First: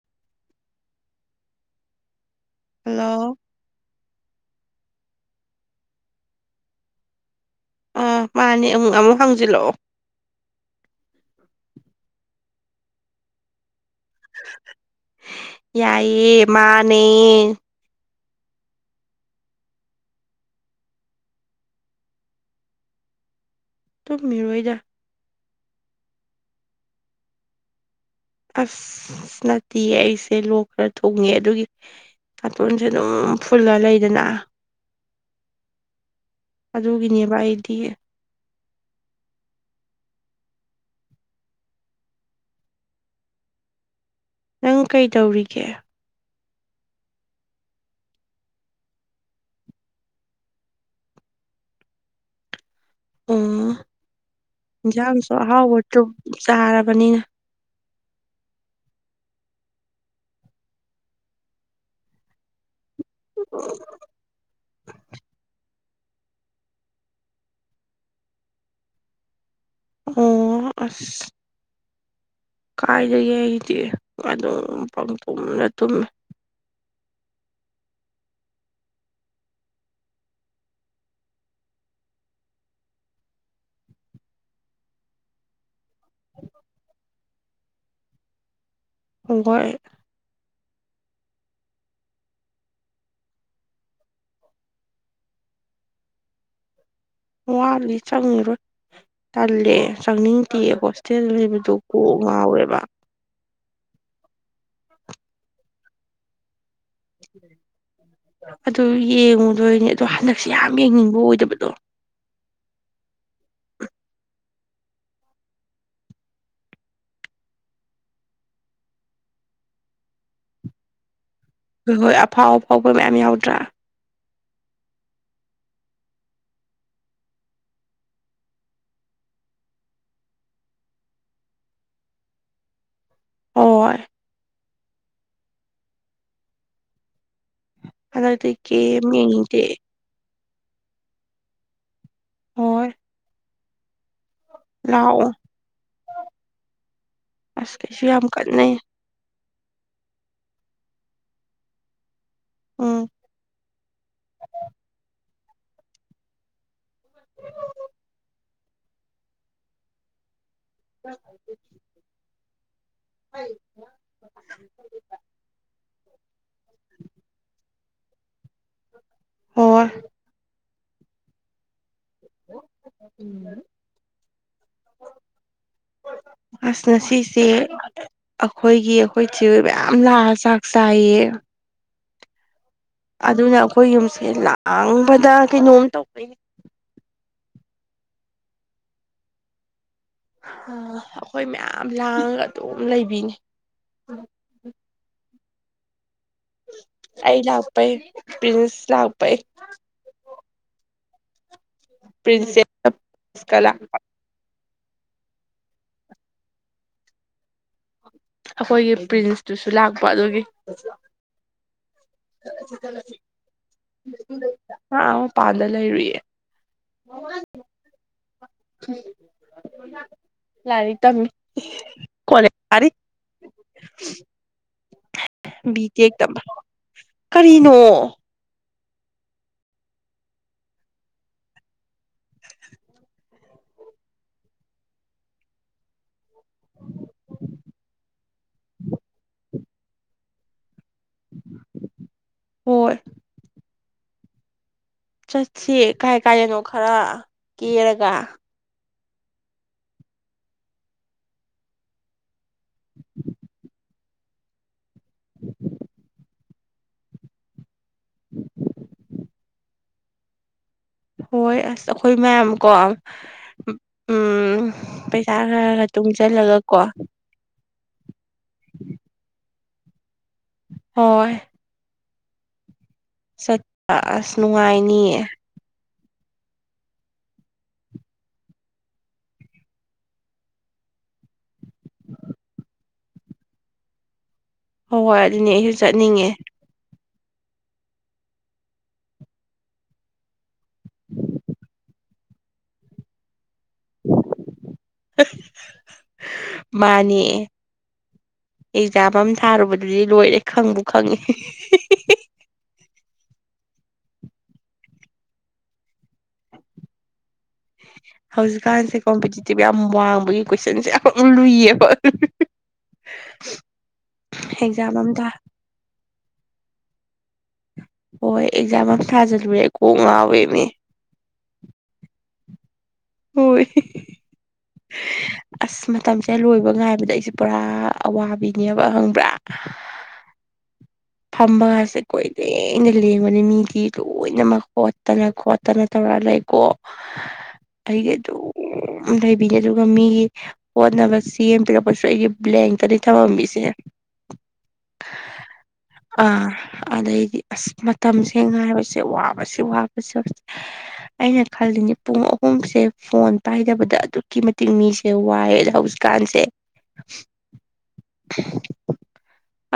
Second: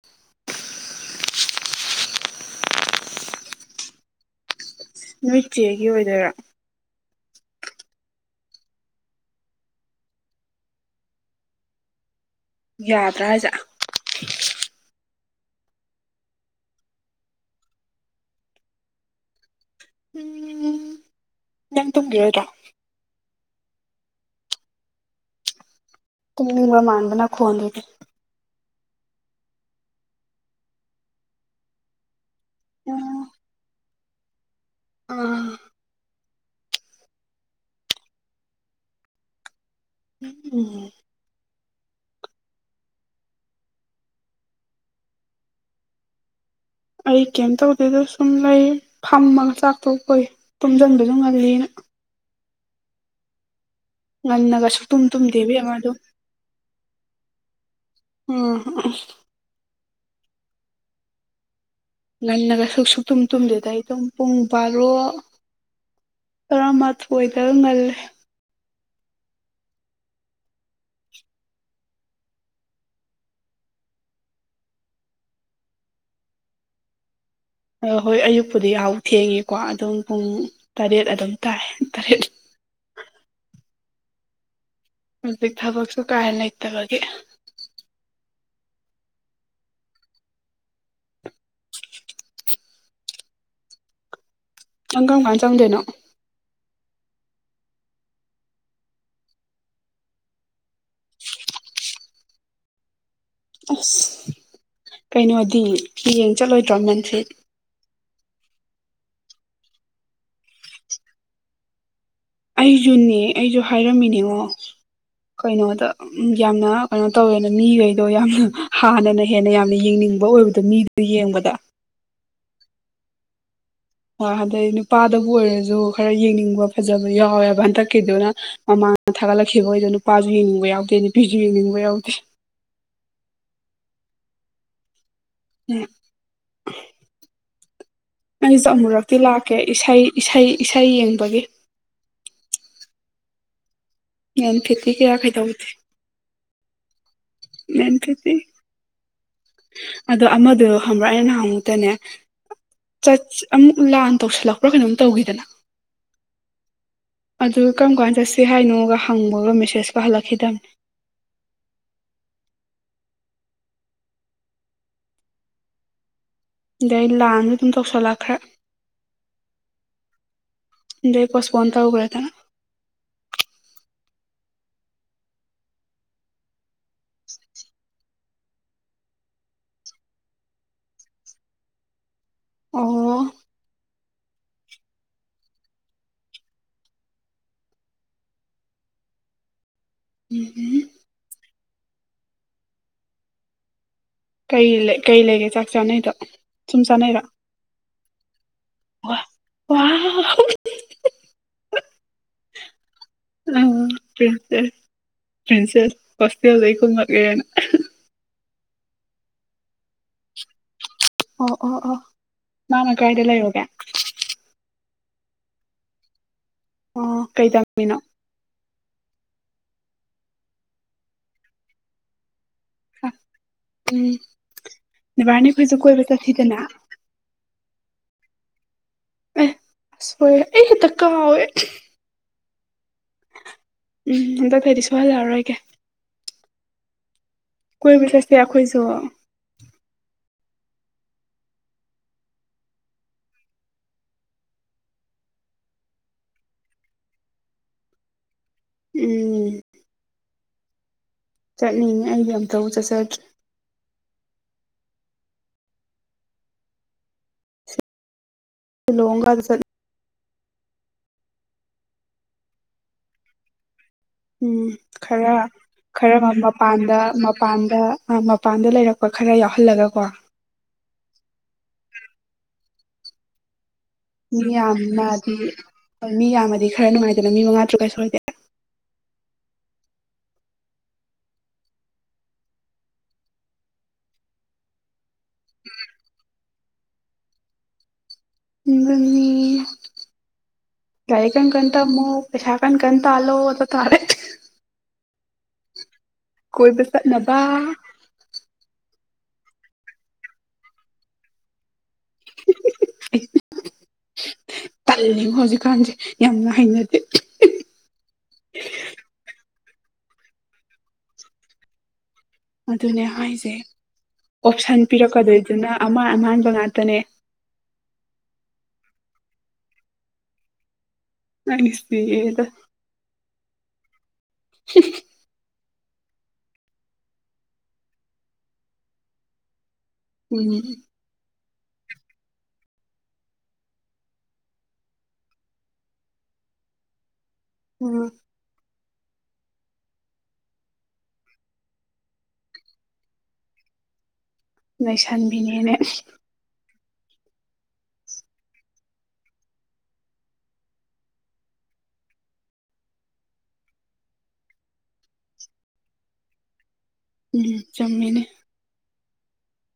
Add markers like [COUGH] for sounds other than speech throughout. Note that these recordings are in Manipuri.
[INAUDIBLE] ꯍꯜꯂꯣ ꯅꯣꯏ ꯆꯦꯒꯤ ꯑꯣꯏꯗꯣꯏꯔꯥ꯫ ꯑꯥ ꯃꯥꯅꯦ ꯑꯃꯨꯛ ꯑꯃꯨꯛ ꯍꯪꯖꯤꯜꯂꯛꯑꯣ꯫ ꯌꯥꯗ꯭ꯔꯥ ꯍꯥꯢꯖꯦ꯫ ꯌꯥꯏꯌꯦ ꯃꯥꯅꯦ꯫ [UNINTELLIGIBLE] ꯅꯪ ꯇꯨꯝꯒꯤꯔꯣꯢꯗ꯭ꯔꯣ꯫ ꯇꯨꯝꯃꯤꯔꯣꯏꯗ꯫ ꯇꯨꯝꯅꯤꯡꯕ ꯃꯥꯟꯕ ꯅꯈꯣꯟꯗꯨꯗꯤ꯫ ꯑꯁ ꯅꯠꯇꯤꯌꯦ ꯑꯩꯁꯦ ꯂꯣꯛ ꯈꯔ ꯊꯨꯡꯉꯦ ꯑꯗꯨꯒꯤ ꯅꯥꯇꯣꯟꯁꯦ ꯑꯗꯨꯝ ꯐꯨꯜꯂ ꯂꯩꯗꯅ꯫ ꯎꯝ꯫ ꯑꯗꯨꯒꯤꯅꯦꯕ ꯑꯩꯗꯤ꯫ ꯎꯝ꯫ ꯅꯪ ꯀꯩ ꯇꯧꯔꯤꯒꯦ꯫ ꯑꯩ ꯀꯩꯝ ꯇꯧꯗꯦꯗ ꯁꯨꯝ ꯂꯩ ꯐꯝꯃꯒ ꯆꯥꯛꯇꯣ ꯄꯏ ꯇꯨꯝꯖꯟꯕꯖꯨ ꯉꯜꯂꯤꯅ꯫ ꯎꯝ ꯉꯟꯅꯒ ꯁꯨꯛꯇꯨꯝ ꯏꯟꯖꯥꯡꯁꯨ ꯇꯨꯝꯗꯦ ꯏꯕꯦꯝꯃ ꯑꯍꯥꯎꯕ ꯑꯗꯨꯝ ꯆꯨꯞ ꯆꯥꯔꯕꯅꯤꯅ꯫ ꯎꯝ ꯉꯟꯅꯒ ꯁꯨꯛ ꯁꯨꯛꯇꯨꯝ ꯇꯨꯝꯗꯦꯗ ꯑꯩ ꯗꯨꯝ ꯄꯨꯡ ꯕꯥꯔꯣ꯫ ꯇꯔꯥꯃꯥꯊꯣꯏꯗ ꯉꯜꯂꯦ꯫ ꯑꯣ ꯑꯁ꯫ ꯀꯥꯏꯗꯒꯤ ꯑꯩꯗꯤ ꯑꯗꯨꯝ ꯄꯪꯇꯨꯝꯅ ꯇꯨꯝꯃꯦ꯫ ꯑ ꯍꯣꯏ ꯑꯌꯨꯛꯄꯨꯗꯤ ꯌꯥꯍꯧ ꯊꯦꯡꯉꯤꯀꯣ ꯑꯗꯨꯝ ꯄꯨꯡ ꯇꯔꯦꯠ ꯑꯗꯨꯝ ꯇꯥꯏ ꯇꯔꯦꯠ ꯑꯗꯩ ꯊꯕꯛꯁꯨ ꯀꯥ ꯍꯦꯟ ꯂꯩꯇꯕꯒꯤ꯫ ꯒꯣꯏ ꯅꯪ ꯀꯔꯝ ꯀꯥꯟ ꯆꯪꯗꯣꯏꯅꯣ꯫ ꯋꯥꯠꯂꯤ ꯆꯪꯉꯤꯔꯣꯏ꯫ ꯇꯜꯂꯦꯑꯦ ꯆꯪꯅꯤꯡꯗꯦꯑ ꯍꯣꯁꯇꯦꯜ ꯂꯩꯕꯗꯣ ꯀꯣꯛ ꯉꯥꯎꯋꯦꯕ꯫ ꯑꯁ ꯀꯩꯅꯣꯗꯤ ꯐꯤ ꯌꯦꯡ ꯆꯠꯂꯣꯏꯗ꯭ꯔꯣ ꯃꯟꯇ꯭ꯔꯤꯠ꯫ ꯑꯗꯨ ꯌꯦꯡꯉꯨꯗꯣꯏꯅꯦ ꯑꯗꯣ ꯍꯟꯗꯛꯁꯦ ꯌꯥꯝ ꯌꯦꯡꯅꯤꯡꯕ ꯑꯣꯏꯗꯕꯗꯣ꯫ ꯑꯩꯖꯨꯅꯦ ꯑꯩꯖꯨ ꯍꯥꯏꯔꯝꯃꯤꯅꯦꯉꯣ ꯀꯩꯅꯣꯗ꯫ ꯌꯥꯝꯅ ꯀꯩꯅꯣ ꯇꯧꯋꯦꯅ ꯃꯤꯒꯩꯗꯣ ꯌꯥꯝꯅ ꯍꯥꯟꯅꯅ ꯍꯦꯟꯅ ꯌꯥꯝꯅ ꯌꯦꯡꯅꯤꯡꯕ ꯑꯣꯏꯕꯗꯣ ꯃꯤ꯫ ꯗꯨ ꯌꯦꯡꯕꯗ꯫ ꯍꯣꯏ ꯍꯣꯏ ꯑꯐꯥꯎ ꯑꯐꯥꯎꯕ ꯃꯌꯥꯝ ꯌꯥꯎꯗ꯭ꯔꯥ꯫ ꯑꯗꯩ ꯅꯨꯄꯥꯗꯕꯨ ꯑꯣꯏꯔꯁꯨ ꯈꯔ ꯌꯦꯡꯅꯤꯡꯕ ꯐꯖꯕ ꯌꯥꯎꯋꯦꯕ ꯍꯟꯗꯛꯀꯤꯗꯨꯅ꯫ ꯃꯃꯥꯅ ꯊꯥꯒꯠꯂꯛꯈꯤꯕ ꯑꯣꯏꯗꯣ ꯅꯨꯄꯥꯁꯨ ꯌꯦꯡꯅꯤꯡꯕ ꯌꯥꯎꯗꯦ ꯅꯨꯄꯤꯁꯨ ꯌꯦꯡꯅꯤꯡꯕ ꯌꯥꯎꯗꯦ꯫ ꯍꯣꯏ꯫ [UNINTELLIGIBLE] ꯍꯟꯗꯛꯇꯤ ꯑꯩꯁꯨ ꯀꯦꯝ ꯑꯃꯨꯨꯔꯛꯇꯤ ꯂꯥꯛꯀꯦ ꯌꯦꯡꯅꯤꯡꯗꯦ ꯏꯁꯩ ꯏꯁꯩ ꯏꯁꯩ ꯌꯦꯡꯕꯒꯤ꯫ ꯍꯣꯏ ꯌꯦꯟ ꯐꯤꯠꯇꯤ ꯀꯌꯥ ꯂꯥꯛꯑꯣ ꯀꯩꯗꯧꯗꯦ꯫ ꯑꯁ ꯀꯩꯁꯨ ꯌꯥꯝ ꯃꯦꯟꯐꯤꯠꯇꯤ ꯀꯟꯅꯩ ꯑꯗꯣ ꯑꯃꯗꯣ ꯍꯪꯕ꯭ꯔꯥ ꯑꯩꯅ ꯅꯍꯥꯟ ꯃꯨꯛꯇꯅꯦ ꯎꯝ ꯆꯠ ꯑꯃꯨꯛ ꯂꯥꯟ ꯇꯧꯁꯤꯜꯂꯛꯄ꯭ꯔꯥ ꯀꯩꯅꯣꯝ ꯇꯧꯈꯤꯗꯅ꯫ ꯑꯗꯨ ꯀꯔꯝ ꯀꯥꯟ ꯆꯠꯁꯤ ꯍꯥꯏꯅꯣꯒ ꯍꯪꯕꯒ ꯃꯦꯁꯦꯁꯀ ꯍꯜꯂꯛꯈꯤꯗꯝꯅꯦ꯫ [UNINTELLIGIBLE] ꯑꯗꯩ ꯂꯥꯟ ꯁꯨ ꯑꯗꯨꯝ ꯇꯧꯁꯜꯂꯛꯈ꯭ꯔꯦ꯫ ꯑꯣꯢ꯫ ꯑꯗꯩ ꯄꯣꯁꯄꯣꯟ ꯇꯧꯒ꯭ꯔꯦꯗꯅ꯫ ꯎꯝ꯫ [UNINTELLIGIBLE] ꯑꯁ ꯉꯥꯁꯤꯁꯦ ꯑꯈꯣꯏꯒꯤ ꯑꯈꯣꯏ ꯆꯦꯍꯣꯏ ꯃꯌꯥꯝ ꯂꯥꯛꯑ ꯆꯥꯛ ꯆꯥꯏꯌꯦ ꯑꯣ ꯑꯗꯨꯅ ꯑꯩꯈꯣꯏ ꯌꯨꯝꯁꯦ ꯂ ꯂꯥꯡꯕꯗ ꯀꯩꯅꯣꯝ ꯇꯧꯗꯣꯏꯅꯦ ꯑ ꯎꯝ ꯑꯩꯈꯣꯏ ꯃꯌꯥꯝ ꯂꯥꯡꯉꯒ ꯑꯗꯨꯝ ꯂꯩꯕꯤꯅꯤ ꯀꯩ ꯀꯩ ꯂꯩꯒꯦ ꯆꯥꯛ ꯆꯥꯅꯩꯗꯣ ꯁꯨꯝ ꯆꯥꯅꯩꯔꯣ ꯑꯩ ꯂꯥꯛꯄꯩ ꯄꯔꯤꯟꯁ ꯋꯥ ꯂꯥꯛꯄꯩ ꯋꯥꯎ ꯄꯔꯤꯟꯁꯦꯁ ꯅꯪ ꯄꯔꯤꯟꯁꯦꯁ ꯄꯔꯤꯟꯁꯦꯁ ꯍꫭꯁꯇꯦꯜꯗꯩ ꯀꯨꯝ ꯃꯛ ꯑꯦꯅ ꯑꯩꯈꯣꯏꯒꯤ ꯄ꯭ꯔꯤꯟꯁꯇꯨꯁꯨ ꯂꯥꯛꯄ ꯑꯗꯨꯒꯤ ꯑꯣ ꯑꯣ ꯑꯣ ꯃꯥꯅ ꯀꯥꯏꯗ ꯂꯩꯔꯨꯒꯦ ꯃꯥ‌ ꯑꯥ ꯃꯄꯥꯥꯟꯗ ꯂꯩꯔꯨꯏꯌꯦ ꯑꯣ ꯀꯩ ꯇꯝꯃꯤꯅꯣ ꯂꯥꯏꯔꯛ ꯇꯝꯃꯤ ꯀꫭꯂꯦꯁ ꯀꯔꯤ ꯎꯝ ꯅꯤꯕꯥꯔꯅꯤ ꯑꯩꯈꯣꯏꯁꯨ ꯕꯤ ꯀꯣꯏꯕ ꯇꯦꯛꯇꯝꯕ ꯆꯠꯁꯤꯗꯅ ꯀꯔꯤꯅꯣ ꯑꯦ ꯁꫭꯏꯔꯩ ꯑꯩ ꯍꯦꯛꯇ ꯀꯥꯎꯋꯦ ꯎꯝ ꯍꯟꯗꯛꯇꯩꯗꯤ ꯁꯣꯏꯍꯜꯂꯛꯑꯔꫭꯏꯒꯦ ꯀꯣꯏꯕ ꯆꯠꯁꯦ ꯑꯩꯈꯣꯏꯁꯨ ꯍꫭꯏ ꯆꯠꯁꯦ ꯀꯥꯏ ꯀꯥꯏꯗꯅꯣ ꯈꯔ ꯀꯦꯔꯒ ꯎꯝ ꯆꯠꯅꯤꯡꯉꯦ ꯑꯩꯗꯤ ꯑꯝꯇꯕꯨ ꯆꯠꯆꯗ꯭ꯔꯤ [UNINTELLIGIBLE] ꯎꯝ [UNINTELLIGIBLE] ꯂꯤꯂꯣꯡꯒꯥꯗꯨ ꯆꯠ ꯍꯣꯏ ꯑꯁ ꯑꯩꯈꯣꯏ ꯃꯌꯥꯝ ꯀꯣ ꯎꯝ ꯈꯔ ꯈꯔ ꯇꯨꯡꯁꯤꯜꯂꯒ ꯀꯣ ꯃꯄꯥꯟꯗ ꯃꯄꯥꯟꯗ ꯃꯄꯥꯟꯗ ꯂꯩꯔꯛꯄ ꯈꯔ ꯌꯥꯎꯍꯜꯂꯒꯀꯣ ꯍꯣꯏ ꯆꯠꯄ ꯑꯁ ꯃꯤ ꯅꯨꯡꯉꯥꯏꯅꯤꯌꯦ ꯌꯥꯝꯅꯗꯤ ꯍꯣꯏ ꯃꯤ ꯌꯥꯝꯃꯗꯤ ꯈꯔ ꯅꯨꯡꯉꯥꯏꯗꯅ ꯃꯪꯉꯥ ꯇꯔꯨꯛ ꯀꯥ ꯁꯨꯔꯗꯤ ꯍꯣꯏ ꯑꯗꯨꯅꯦ ꯑꯩꯁꯨ ꯆꯠꯅꯤꯡꯉꯦ ꯑꯗꯨꯅꯤ ꯂꯥꯏꯔꯤꯛ ꯀꯟ ꯀꯟ ꯇꯝꯃꫭ ꯄꯩꯁꯥ ꯀꯟ ꯀꯟ ꯇꯜꯂꯦ ꯑꯗꯨꯒ ꯇꯔ [UNINTELLIGIBLE] ꯀꯣꯏꯕ ꯃꯥꯅꯤ ꯆꯠꯅꯕ ꯑꯦꯛꯖꯥꯝ ꯑꯃ ꯊꯥꯔꯨꯕꯗꯨꯗꯤ ꯂꯣꯏꯔꯦ ꯈꯪꯕꯨ ꯈꯪꯉꯤ [UNINTELLIGIBLE] ꯇꯜꯂꯤꯉꫭ ꯍꯧꯖꯤꯛꯀꯥꯟꯁꯦ ꯌꯥꯝꯅ ꯍꯩꯅꯗꯦ ꯍꯧꯖꯤꯛꯀꯥꯟꯁꯦ ꯀꯣꯝꯄꯤꯇꯤꯇꯤꯚ ꯌꯥꯝ ꯋꯥꯡꯕꯒꯤ ꯀꯣꯏꯁꯟꯁꯦ ꯌꯥꯝ ꯂꯨꯏꯌꯦꯕ ꯑꯗꯨꯅꯦ ꯍꯥꯏꯁꯦ ꯑꯣꯞꯁꯟ ꯑꯦꯛꯖꯥꯝ ꯑꯃ ꯊꯥ ꯄꯤꯔꯛꯀꯗꯣꯏꯗꯨꯅ ꯑꯃꯥꯟ ꯑꯃꯥꯟꯕ ꯉꯥꯛꯇꯅꯦ ꯍꯣꯏ ꯑꯦꯛꯖꯥꯝ ꯑꯝ ꯊꯥꯖꯜꯂꯨꯔꯦ ꯑꯩ ꯀꯣꯛ ꯉꯥꯎꯋꯦꯃꯤ ꯅꯪꯒꯨ ꯏꯁꯄꯦꯗꫭ ꯍꯣꯏ [UNINTELLIGIBLE] ꯑꯁ ꯃꯇꯝꯁꯦ ꯂꯣꯏꯕ ꯉꯥꯏꯕꯗ ꯑꯩꯁꯨꯦ ꯄꯨꯔꯥ ꯑꯋꯥꯕꯤꯅꯦꯕ ꯈꯪꯕ꯭ꯔꯥ ꯎꯝ ꯐꯝꯕꯁꯦ ꯀꯣꯏ ꯂꯦꯡ ꯂꯦꯡꯕꯅꯤ ꯃꯤꯗꯤ ꯂꯣꯏꯅꯃꯛ ꯈꯣꯠꯇꯅ ꯈꯣ ꯇꯅ ꯇꯧꯔꯥ ꯂꯩꯀꯣ [INAUDIBLE] ꯑꯩꯒꯤ ꯑꯗꯨꯝ ꯂꯩꯕꯤꯅꯦ ꯑꯗꯨꯒ ꯃꯤꯒꯤ ꯍꯣꯠꯅꯕ ꯁꯦꯝ ꯌꯦꯕꯤꯤꯔꯛꯄꯁꯨ ꯑꯩꯒꯤ ꯕ꯭ꯂꯦꯡꯇꯅꯤ ꯊꯝꯃꯝꯃꯤꯁꯦ ꯂꯩꯁꯟꯕꯤꯅꯦꯅꯦ ꯑꯗꯩꯗꯤ ꯑꯁ ꯃꯇꯝꯁꯦ ꯉꯥꯏꯕꯁꯦ ꯋꯥꯕꯁꯤ ꯋꯥꯕꯁꯨ ꯑꯩꯅ ꯈꯜꯂꯤꯅꯦ ꯄꯨꯡ ꯑꯍꯨꯝꯁꯦ ꯐꯣꯟ ꯄꯥꯏꯗꯕꯗ ꯑꯗꯨꯛꯀꯤ ꯃꯇꯤꯛ ꯃꯤꯁꯦ ꯋꯥꯏꯑ ꯑ ꯍꯧꯖꯤꯛ ꯀꯥꯟꯁꯦ ꯎꯝ ꯆꯃꯤꯅꯦ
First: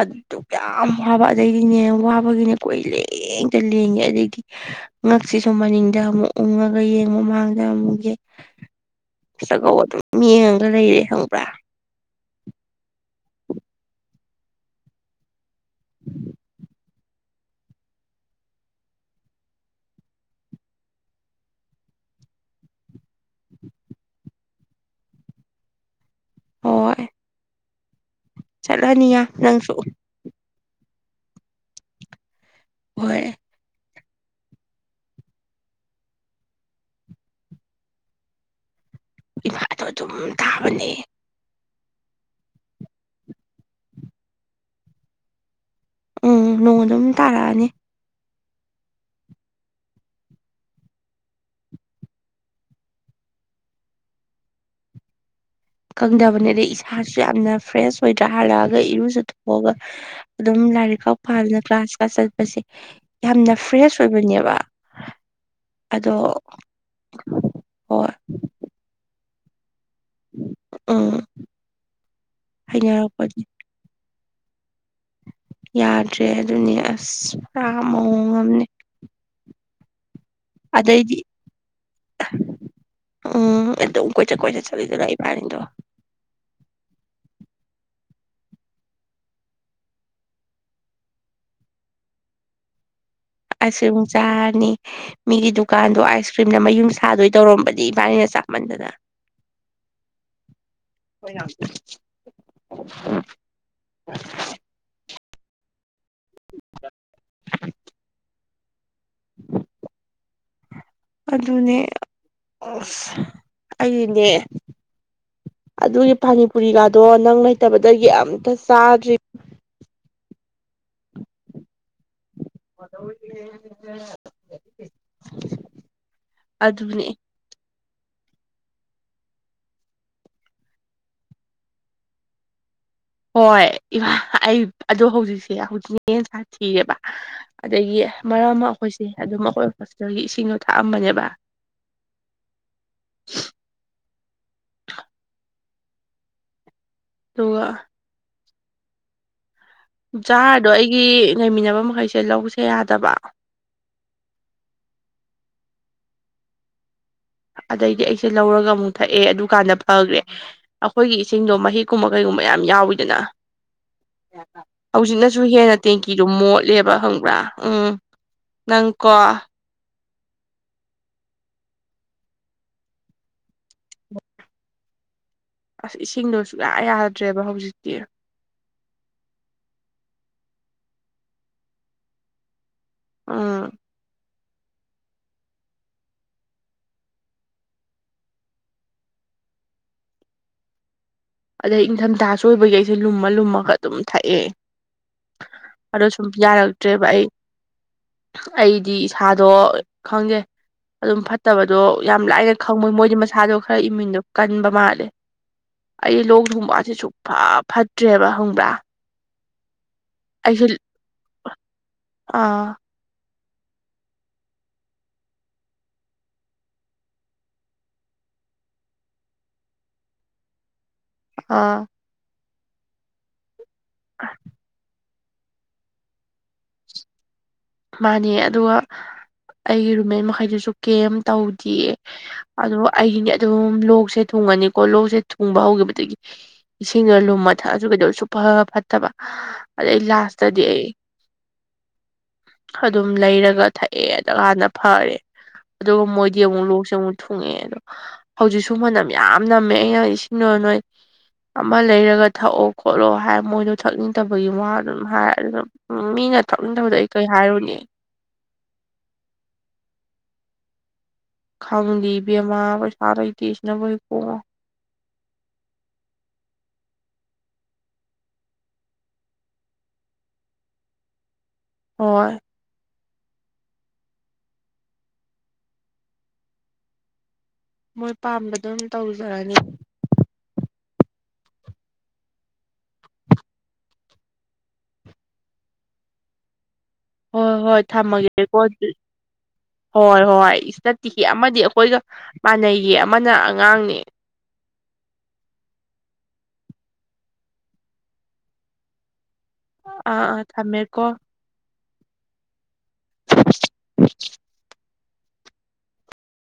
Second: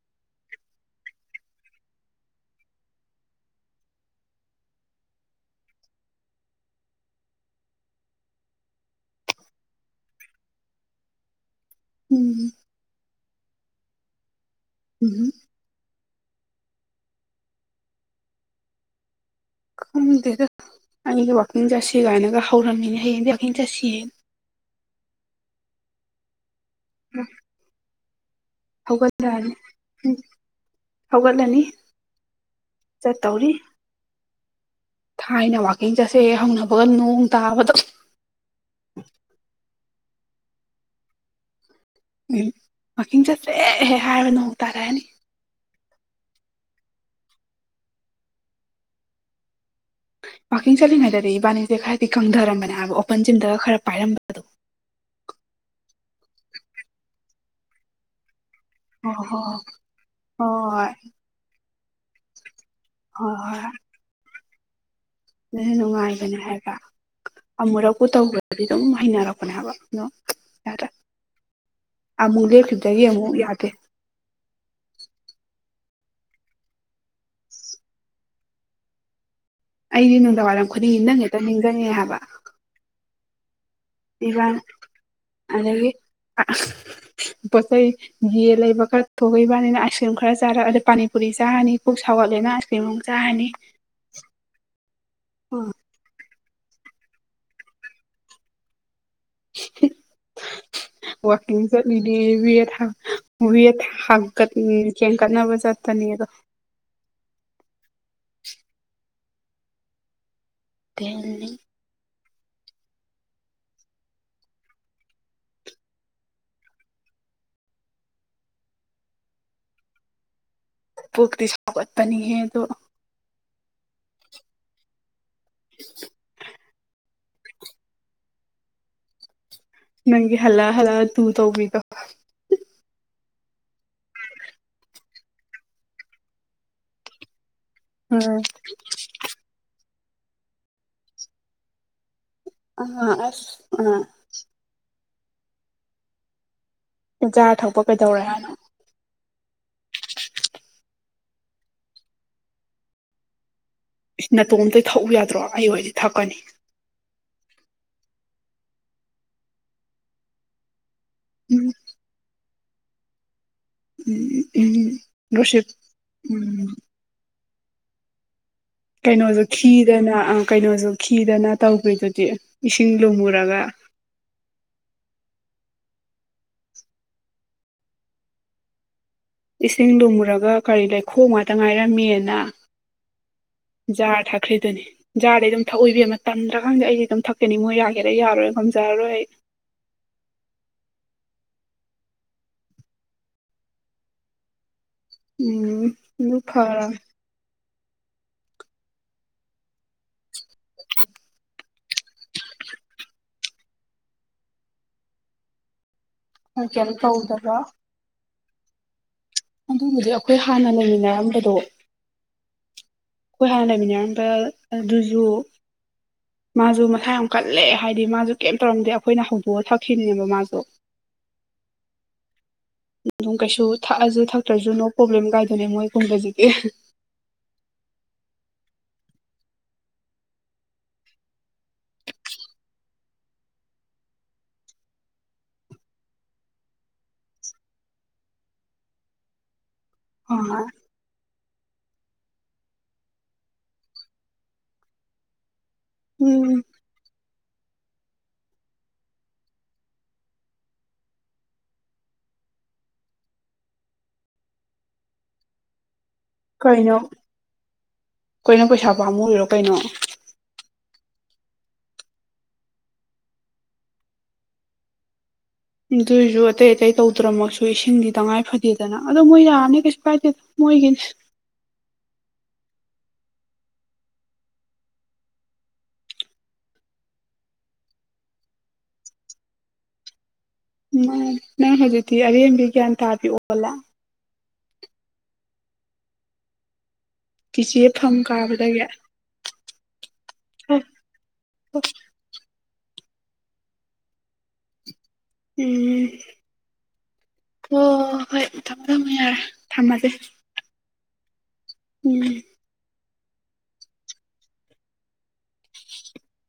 ꯑꯗꯨ ꯇ ꯀ ꯌꯥꯝ ꯋꯥꯕ ꯑꯗꯩꯗꯤꯅꯦ ꯋꯥꯕꯒꯤꯅꯦ ꯀꯣꯏ ꯂꯦꯡꯇ ꯂꯦꯡꯉꯦ ꯑꯗꯩꯗꯤ ꯉꯛꯁꯤꯁꯨ ꯃꯅꯤꯡꯗ ꯑꯃꯨꯛ ꯎꯡꯉꯒ ꯌꯦꯡꯉꯨ ꯃꯃꯥꯡꯗ ꯑꯃꯨꯛ ꯌꯦ ꯆꯥꯛꯀꯧꯕ ꯑꯗꯨꯝ ꯃꯤꯡꯉꯒ ꯂꯩꯔꯦ ꯍꯪꯕ꯭ꯔꯥ ꯎꯝ ꯎꯝ ꯗꯗ ꯑꯩꯒꯤ ꯋꯥꯛꯀꯤꯡ ꯆꯥꯁꯤ ꯀꯥꯏꯅꯒ ꯍꯧꯔꯝꯃꯤꯅ ꯍꯌꯦꯡꯗꯤ ꯋꯥꯛꯀꯤꯡ ꯆꯥꯁꯤ ꯍꯣꯏ ꯎꯝ ꯆꯠꯂꯅꯤ ꯌꯥꯝ ꯍꯧꯒꯠꯗꯅꯤ ꯅꯪꯁꯨ ꯎꯝ ꯍꯧꯒꯠꯂꯅꯤ ꯍꯣꯏ ꯆꯠꯇꯧꯔꯤ ꯊꯥꯏꯅ ꯋꯥꯛꯀꯤꯡ ꯆꯠꯁꯦ ꯍꯧꯅꯕꯒ ꯅꯣꯡ ꯇꯥꯕꯗ ꯏꯃꯥꯗꯣ ꯑꯗꯨꯝ ꯇꯥꯕꯅꯦ ꯎꯝ ꯋꯥꯋꯥꯛꯀꯤꯡ ꯆꯠꯁꯦꯍꯦꯛ ꯍꯥꯏꯔ ꯅꯣꯡ ꯇꯥꯔꯛꯑꯅꯤ ꯎꯝ ꯅꯣꯡ ꯑꯗꯨꯝ ꯇꯥꯔꯛꯑꯅꯤ ꯋꯥꯀꯤꯡ ꯆꯠꯂꯤꯉꯩꯗꯗꯤ ꯏꯕꯥꯅꯤꯁꯦ ꯈꯔꯗꯤ ꯀꯪꯊꯔꯝꯕꯅꯦ ꯍꯥꯏꯕ ꯑꯣꯄꯟ ꯖꯤꯝꯗꯒ ꯈꯔ ꯄꯥꯏꯔꯝꯕꯗꯣ ꯀꯪꯗꯕꯅꯦ ꯑꯗꯩ ꯏꯁꯥꯁꯨ ꯌꯥꯝꯅ ꯐ꯭ꯔꯦꯁ ꯑꯣꯏꯣꯏꯗ꯭ꯔꯥ ꯍꯜꯂꯛꯑꯒ ꯍꯣ ꯍꯣ ꯏꯔꯨꯖꯊꯣꯛꯑꯒ ꯑꯗꯨꯝ ꯍꯣꯏ ꯂꯥꯏꯔꯤꯛ ꯈꯥꯎ ꯄꯥꯗꯅ ꯀ꯭ꯂꯥꯁ ꯀꯥꯁ ꯆꯠꯄꯁꯦ ꯍꯣꯏ ꯌꯥꯝꯅ ꯐ꯭ꯔꯦꯁ ꯑꯣꯏꯕꯅꯦꯕ ꯑꯗꯨ ꯑꯗꯣ ꯅꯨꯡꯉꯥꯏꯕꯅꯦ ꯍꯥꯏꯕ ꯑꯃꯨꯔꯛꯄꯨ ꯍꯣꯏ ꯇꯧꯕ꯭ꯔꯗꯤ ꯑꯗꯨꯝ ꯍꯩꯅꯔꯛꯄꯅꯦ ꯍꯥꯏꯕ ꯑꯗꯣ ꯌꯥꯔ ꯎꯝ ꯑꯃꯨꯛ ꯂꯦꯛꯞꯈꯤꯕꯗꯒꯤ ꯑꯃꯨꯛ ꯍꯩꯅꯔꯛꯄꯅꯦ ꯌꯥꯗꯦ ꯌꯥꯗ꯭ꯔꯦ ꯑꯗꯨꯅꯤ ꯑꯁ ꯄꯨꯔꯥ ꯃꯑꯣꯡ ꯑꯃꯅꯦ ꯑꯩꯗꯤ ꯅꯨꯡꯗꯥꯡ ꯋꯥꯏꯔꯝ ꯈꯨꯗꯤꯡꯒꯤ ꯑꯗꯩꯗꯤ ꯅꯪꯦꯛꯇ ꯅꯤꯡꯁꯤꯡꯉꯦ ꯍꯥꯏꯕ ꯎꯝ ꯑꯗꯨꯝ ꯀꯣꯏꯆꯠ ꯀꯣꯏꯆꯠ ꯆꯠꯂꯤꯗꯅ ꯏꯕꯥꯥꯔꯤꯡꯗꯣ ꯑ ꯁꯥꯏ ꯌꯦꯟ ꯂꯩꯕ ꯈꯔ ꯊꯣꯛꯂꯏꯕꯅꯤꯅ ꯑꯥꯏꯁ ꯀ꯭ꯔꯤꯝ ꯈꯔ ꯆꯥꯔ ꯑꯗꯩ ꯄꯅꯤꯄꯨꯔꯤ ꯆꯥꯔꯅꯤ ꯀꯣꯛ ꯁꯥꯎꯒꯠꯂꯦꯅ ꯑꯥꯏꯁ ꯀ꯭ꯔꯤꯝ ꯑꯃꯨꯛ ꯆꯥꯔꯅꯤ ꯑꯨꯝ ꯆꯥꯅꯤ ꯃꯤꯒꯤ ꯗꯨꯀꯥꯟꯗꯣ ꯑꯩꯁꯨ ꯁꯨꯝꯅ ꯃꯌꯨꯝ ꯁꯥꯗꯣꯏ ꯇꯧꯔꯝꯕꯗꯤ ꯏꯕꯥꯅꯤꯅ ꯆꯥꯛꯃꯟꯗꯅ [INAUDIBLE] ꯋꯥꯀꯤꯡ ꯆꯂꯤꯗꯤ ꯊ ꯊ ꯍ ꯀ ꯀꯡ ꯀ ꯅꯕꯖꯥ ꯇꯅꯤ [INAUDIBLE] ꯎꯝ ꯗꯦꯜꯂꯤ ꯑꯗꯨꯅꯦ ꯑꯁ ꯑꯩꯅꯦ ꯑꯗꯨꯒꯤ ꯄꯥꯅꯤꯄꯨꯔꯤꯂꯥꯗꯣ ꯅꯪ ꯂꯩꯇꯕꯗꯒꯤ ꯑꯝꯇ ꯆꯥꯗ꯭ꯔꯤ ꯄꯨꯒꯇꯁꯒꯠꯇꯅꯤ ꯍꯣ ꯑꯗꯨꯅꯦ ꯅꯪꯒꯤ ꯍꯂ ꯍꯂ ꯇꯨ ꯇꯧꯕꯤꯗ ꯍꯣꯏ ꯏ ꯑꯩ ꯑꯗ ꯍꯧꯖꯤꯛꯁꯦ ꯍꯧꯖꯤꯛꯅ ꯁꯥꯊꯤꯔꯦꯕ ꯑꯗꯒꯤ ꯎꯝ ꯃꯔꯛ ꯑꯃ ꯑꯩꯈꯣꯏꯁꯦ ꯑꯗꯨꯝ ꯑꯩꯈꯣꯏ ꯍꯣꯁꯄꯤꯇꯥꯜꯒꯤ ꯏꯁꯤꯡꯗꯣ ꯊꯥꯛꯑꯝꯕꯅꯦꯕ ꯑ ꯑꯁ ꯎ ꯆꯥꯔ ꯑꯗꯨꯒ ꯊꯛꯄ ꯀꯩꯗꯧꯔꯦ ꯍꯥꯏꯅꯣ ꯖꯥꯔꯗꯣ ꯑꯩꯒꯤ ꯂꯩꯃꯤꯟꯅꯕ ꯃꯈꯩꯁꯦ ꯂꯧꯁꯦ ꯌꯥꯗꯕ ꯅꯥꯇꯣꯝꯇ ꯊꯛꯎ ꯌꯥꯗ꯭ꯔꯣ ꯑꯩ ꯍꯔꯗꯤ ꯊꯛꯀꯅꯤ ꯑꯗꯩꯗꯤ ꯑꯩꯁꯦ ꯂꯧꯔꯒ ꯑꯃꯨꯛ ꯊꯛꯑꯦ ꯑꯗꯨꯀꯥꯟꯗ ꯐꯈ꯭ꯔꯦ ꯑꯩꯈꯣꯏꯒꯤ ꯏꯁꯤꯡꯗꯣ ꯎꯝ ꯃꯍꯤꯛ ꯀꯨꯝꯕ ꯀꯩꯒꯨꯝꯕ ꯌꯥꯝ ꯌꯥꯎꯋꯤꯗꯅ꯫ ꯎꯝ ꯍꯧꯖꯤꯛꯅꯁꯨ ꯔꯣꯁꯤꯞ ꯍꯦꯟꯅ ꯇꯦꯡꯀꯤꯗꯨ ꯎꯝ ꯃꯣꯠꯂꯦꯕ ꯈꯪꯕ꯭ꯔꯥ ꯎꯝ ꯅꯪꯀꯣ ꯀꯩꯅꯣꯁꯨ ꯈꯤꯗꯅ- ꯀꯩꯅꯣꯁꯨ ꯈꯤꯗꯅ ꯇꯧꯈ꯭ꯔꯤꯗꯨꯗꯤ ꯏꯁꯤꯡ ꯂꯨꯝꯃꯨꯔꯒ ꯑꯁ ꯏꯁꯤꯡꯗꯣ ꯁꯨꯡꯛꯌꯥ ꯌꯥꯗ꯭ꯔꯦꯕ ꯍꯧꯖꯤꯛꯇꯤ꯫ ꯏꯁꯤꯡ ꯃꯨꯔꯒ ꯀꯔꯤ ꯂꯩꯈꯣ ꯉꯥꯛꯇ ꯉꯥꯏꯔꯝꯃꯤꯅ ꯎꯝ ꯖꯥꯔ ꯊꯥꯈ꯭ꯔꯤꯗꯨꯅꯤ꯫ ꯖꯥꯕꯗꯩ ꯑꯗꯨꯝ ꯊꯛꯎ ꯏꯕꯤꯕꯃ ꯇꯝꯗ꯭ꯔꯈꯪꯗꯦ ꯑꯩꯁꯗꯤ ꯑꯗꯨꯝ ꯊꯛꯀꯅꯤ ꯃꯣꯏ ꯌꯥꯒꯦꯔꯥ ꯌꯥꯔꯣꯏ ꯉꯝꯖꯔꯔꯣꯏ ꯑꯗꯩ ꯏꯪꯊꯝꯊꯥꯁꯨ ꯑꯣꯏꯕꯒꯤ ꯑꯩꯁꯦ ꯂꯨꯝꯃ ꯂꯨꯝꯃꯒ ꯑꯗꯨꯝ ꯊꯛꯑꯦ꯫ ꯎꯝ ꯑꯗꯣ ꯁꯨꯝ ꯑꯗꯨ ꯌꯥꯔꯛꯇ꯭ꯔꯦ ꯐꯔꯕꯅꯦ ꯚ ꯑꯩ ꯑꯩꯗꯤ ꯏꯁꯥꯗꯣ ꯈꯪꯗꯦ ꯑꯗꯨꯝ ꯐꯠꯇꯕ ꯗꯣ ꯌꯥꯝ ꯂꯥꯏꯅ ꯈꯪꯕꯣꯏ ꯃꯣꯏꯗꯤ ꯃꯁꯥꯗꯣ ꯈꯔ ꯏꯃꯟꯗꯣ ꯀꯟꯕ ꯃꯥꯜꯂꯦ ꯑꯩ ꯂꯣꯛ ꯃꯣꯏ ꯀꯩꯝ ꯊꯣꯡꯕꯁꯤ ꯁꯨꯡ ꯐ ꯇꯧꯗꯕ ꯐꯠꯇ꯭ꯔꯦꯕ ꯍꯪꯕ꯭ꯔꯥ ꯑꯗꯨꯕꯨꯗꯤ ꯑꯩꯈꯣꯏ ꯍꯥꯟꯅ ꯂꯩꯃꯤꯟꯅꯔꯝꯕꯗꯣ ꯑꯥ ꯑꯩꯈꯣꯏ ꯍꯥꯟꯅ ꯂꯩꯃꯤꯟꯅꯔꯝꯕ ꯑꯗꯨꯁꯨ ꯃꯥꯁꯨ ꯃꯁꯥ ꯌꯥꯝ ꯀꯜꯂꯦ ꯍꯥꯏꯗꯤ ꯃꯥꯁꯨ ꯀꯩꯝ ꯇꯧꯔꯝꯗꯦ ꯑꯩꯈꯣꯏꯅ ꯍꯧꯗꯣꯛꯑ ꯊꯛꯈꯤꯕꯅꯦꯕ ꯃꯥꯁꯨ ꯑ ꯑꯗꯨꯝ ꯀꯩꯁꯨ ꯊꯥꯛꯑꯁꯨ ꯊꯛꯇ꯭ꯔꯁꯨ ꯅꯣ ꯄ꯭ꯔꯣꯕ꯭ꯂꯦꯝ ꯀꯥꯏꯗꯅꯦ ꯃꯣꯏꯒꯨꯝꯕꯁꯤꯗꯤ ꯃꯥꯅꯦ ꯑꯗꯨꯒ ꯑꯩꯒꯤ ꯔꯨꯃꯦꯟ ꯃꯈꯩꯗꯨꯁꯨ ꯀꯦꯝꯝ ꯇꯧꯗꯌꯦ ꯑꯗꯣ ꯑꯩꯒꯤꯅꯤ ꯑꯗꯨꯝ ꯂꯣꯛꯁꯦ ꯊꯨꯡꯉꯅꯤꯀꯣ ꯂꯣꯛꯁꯦ ꯊꯨꯡꯕ ꯍꯧꯈꯤꯕꯗꯒꯤ ꯏꯁꯤꯡꯒ ꯂꯨꯝꯃ ꯊꯛꯑꯁꯨ ꯀꯩꯗꯧ ꯁꯨꯞꯐ ꯐꯠꯇꯕ ꯑꯗꯩ ꯂꯥꯁꯇꯗꯤ ꯑꯩ ꯑꯗꯨꯝ ꯂꯩꯔꯒ ꯊꯛꯑꯦꯗ ꯍꯥꯟꯅ ꯐꯔꯦ ꯑꯗꯨꯒ ꯃꯣꯏꯗꯤ ꯎꯝ ꯑꯃꯨꯛ ꯂꯣꯛꯁꯦ ꯑꯃꯨꯛ ꯊꯨꯡꯉꯛꯑꯦ ꯑꯗꯣ ꯍꯧꯖꯤꯛꯁꯨ ꯃꯅꯝ ꯌꯥꯝ ꯅꯝꯃꯦ ꯑꯩꯅ ꯏꯁꯤꯡꯗ ꯅꯣꯏ ꯑꯃ ꯂꯩꯔꯒ ꯊꯛꯑꯣ ꯈꯣꯠꯂꯣ ꯍꯥꯏ ꯃꯣꯏꯗꯣ ꯊꯛꯅꯤꯡꯗꯕꯒꯤ ꯋꯥ ꯑꯗꯨꯝ ꯍꯥꯏꯔ ꯑꯗꯨꯅ ꯎꯝ ꯃꯤ ꯅ ꯀꯩꯅꯣ ꯀꯩꯅꯣ ꯄꯩꯁꯥ ꯄꯥꯝꯃꯨ ꯑꯣꯏꯔꯣ ꯀꯩꯅꯣ? ꯈꯪꯂꯤꯕꯦꯝꯃꯥ ꯄꯩꯁꯥꯔꯩꯇꯦꯁꯤꯅꯅꯕꯣꯏ ꯄꯣꯛꯑꯣ ꯑꯗꯨꯏꯁꯨ ꯑꯇꯩ ꯑꯇꯩ ꯇꯧꯗ꯭ꯔꯃꯁꯨ ꯏꯁꯤꯡꯗꯤ ꯇꯉꯥꯏ ꯐꯗꯦꯗꯅ ꯑꯗꯣ ꯃꯣꯏ ꯌꯥꯔꯅꯤ ꯀꯩꯁꯨ ꯀꯥꯏꯗꯦꯗ꯫ ꯃꯣꯏꯒꯤꯅꯤ ꯍꯣꯏ ꯃꯣꯏ ꯄꯥꯝꯕ ꯑꯗꯨ ꯑꯗꯨꯝ ꯇꯧꯖꯔꯅꯤ ꯎꯝ ꯅꯪ ꯍꯧꯖꯤꯛꯇꯤ ꯑꯔꯦꯝꯕꯤ ꯒ꯭ꯌꯥꯟ ꯇꯥꯕꯤꯌꯛꯑꯣ ꯍꯣꯏ ꯆꯤꯆꯦ ꯍꯣꯏ ꯐꯝ ꯊꯝꯃꯒꯦꯀꯣ ꯀꯥꯕꯗꯒꯤ ꯑꯗꯨ ꯍꯣꯏ ꯍꯣꯏ ꯏꯁꯇ ꯅꯠꯇꯑꯃꯗꯤ ꯑꯩꯈꯣꯏꯒ ꯄꯄꯟꯅꯩꯌꯦ ꯑꯃꯅ ꯑꯉꯥꯡꯅꯦ꯫ ꯎꯝ ꯑꯣ ꯍꯣꯏ ꯊꯝ ꯊꯝꯃ ꯌꯥꯔꯦ꯫ ꯊꯝꯃꯁꯦ ꯑꯥ ꯑꯥ ꯊꯝꯃꯦꯔꯀꯣ ꯎꯝ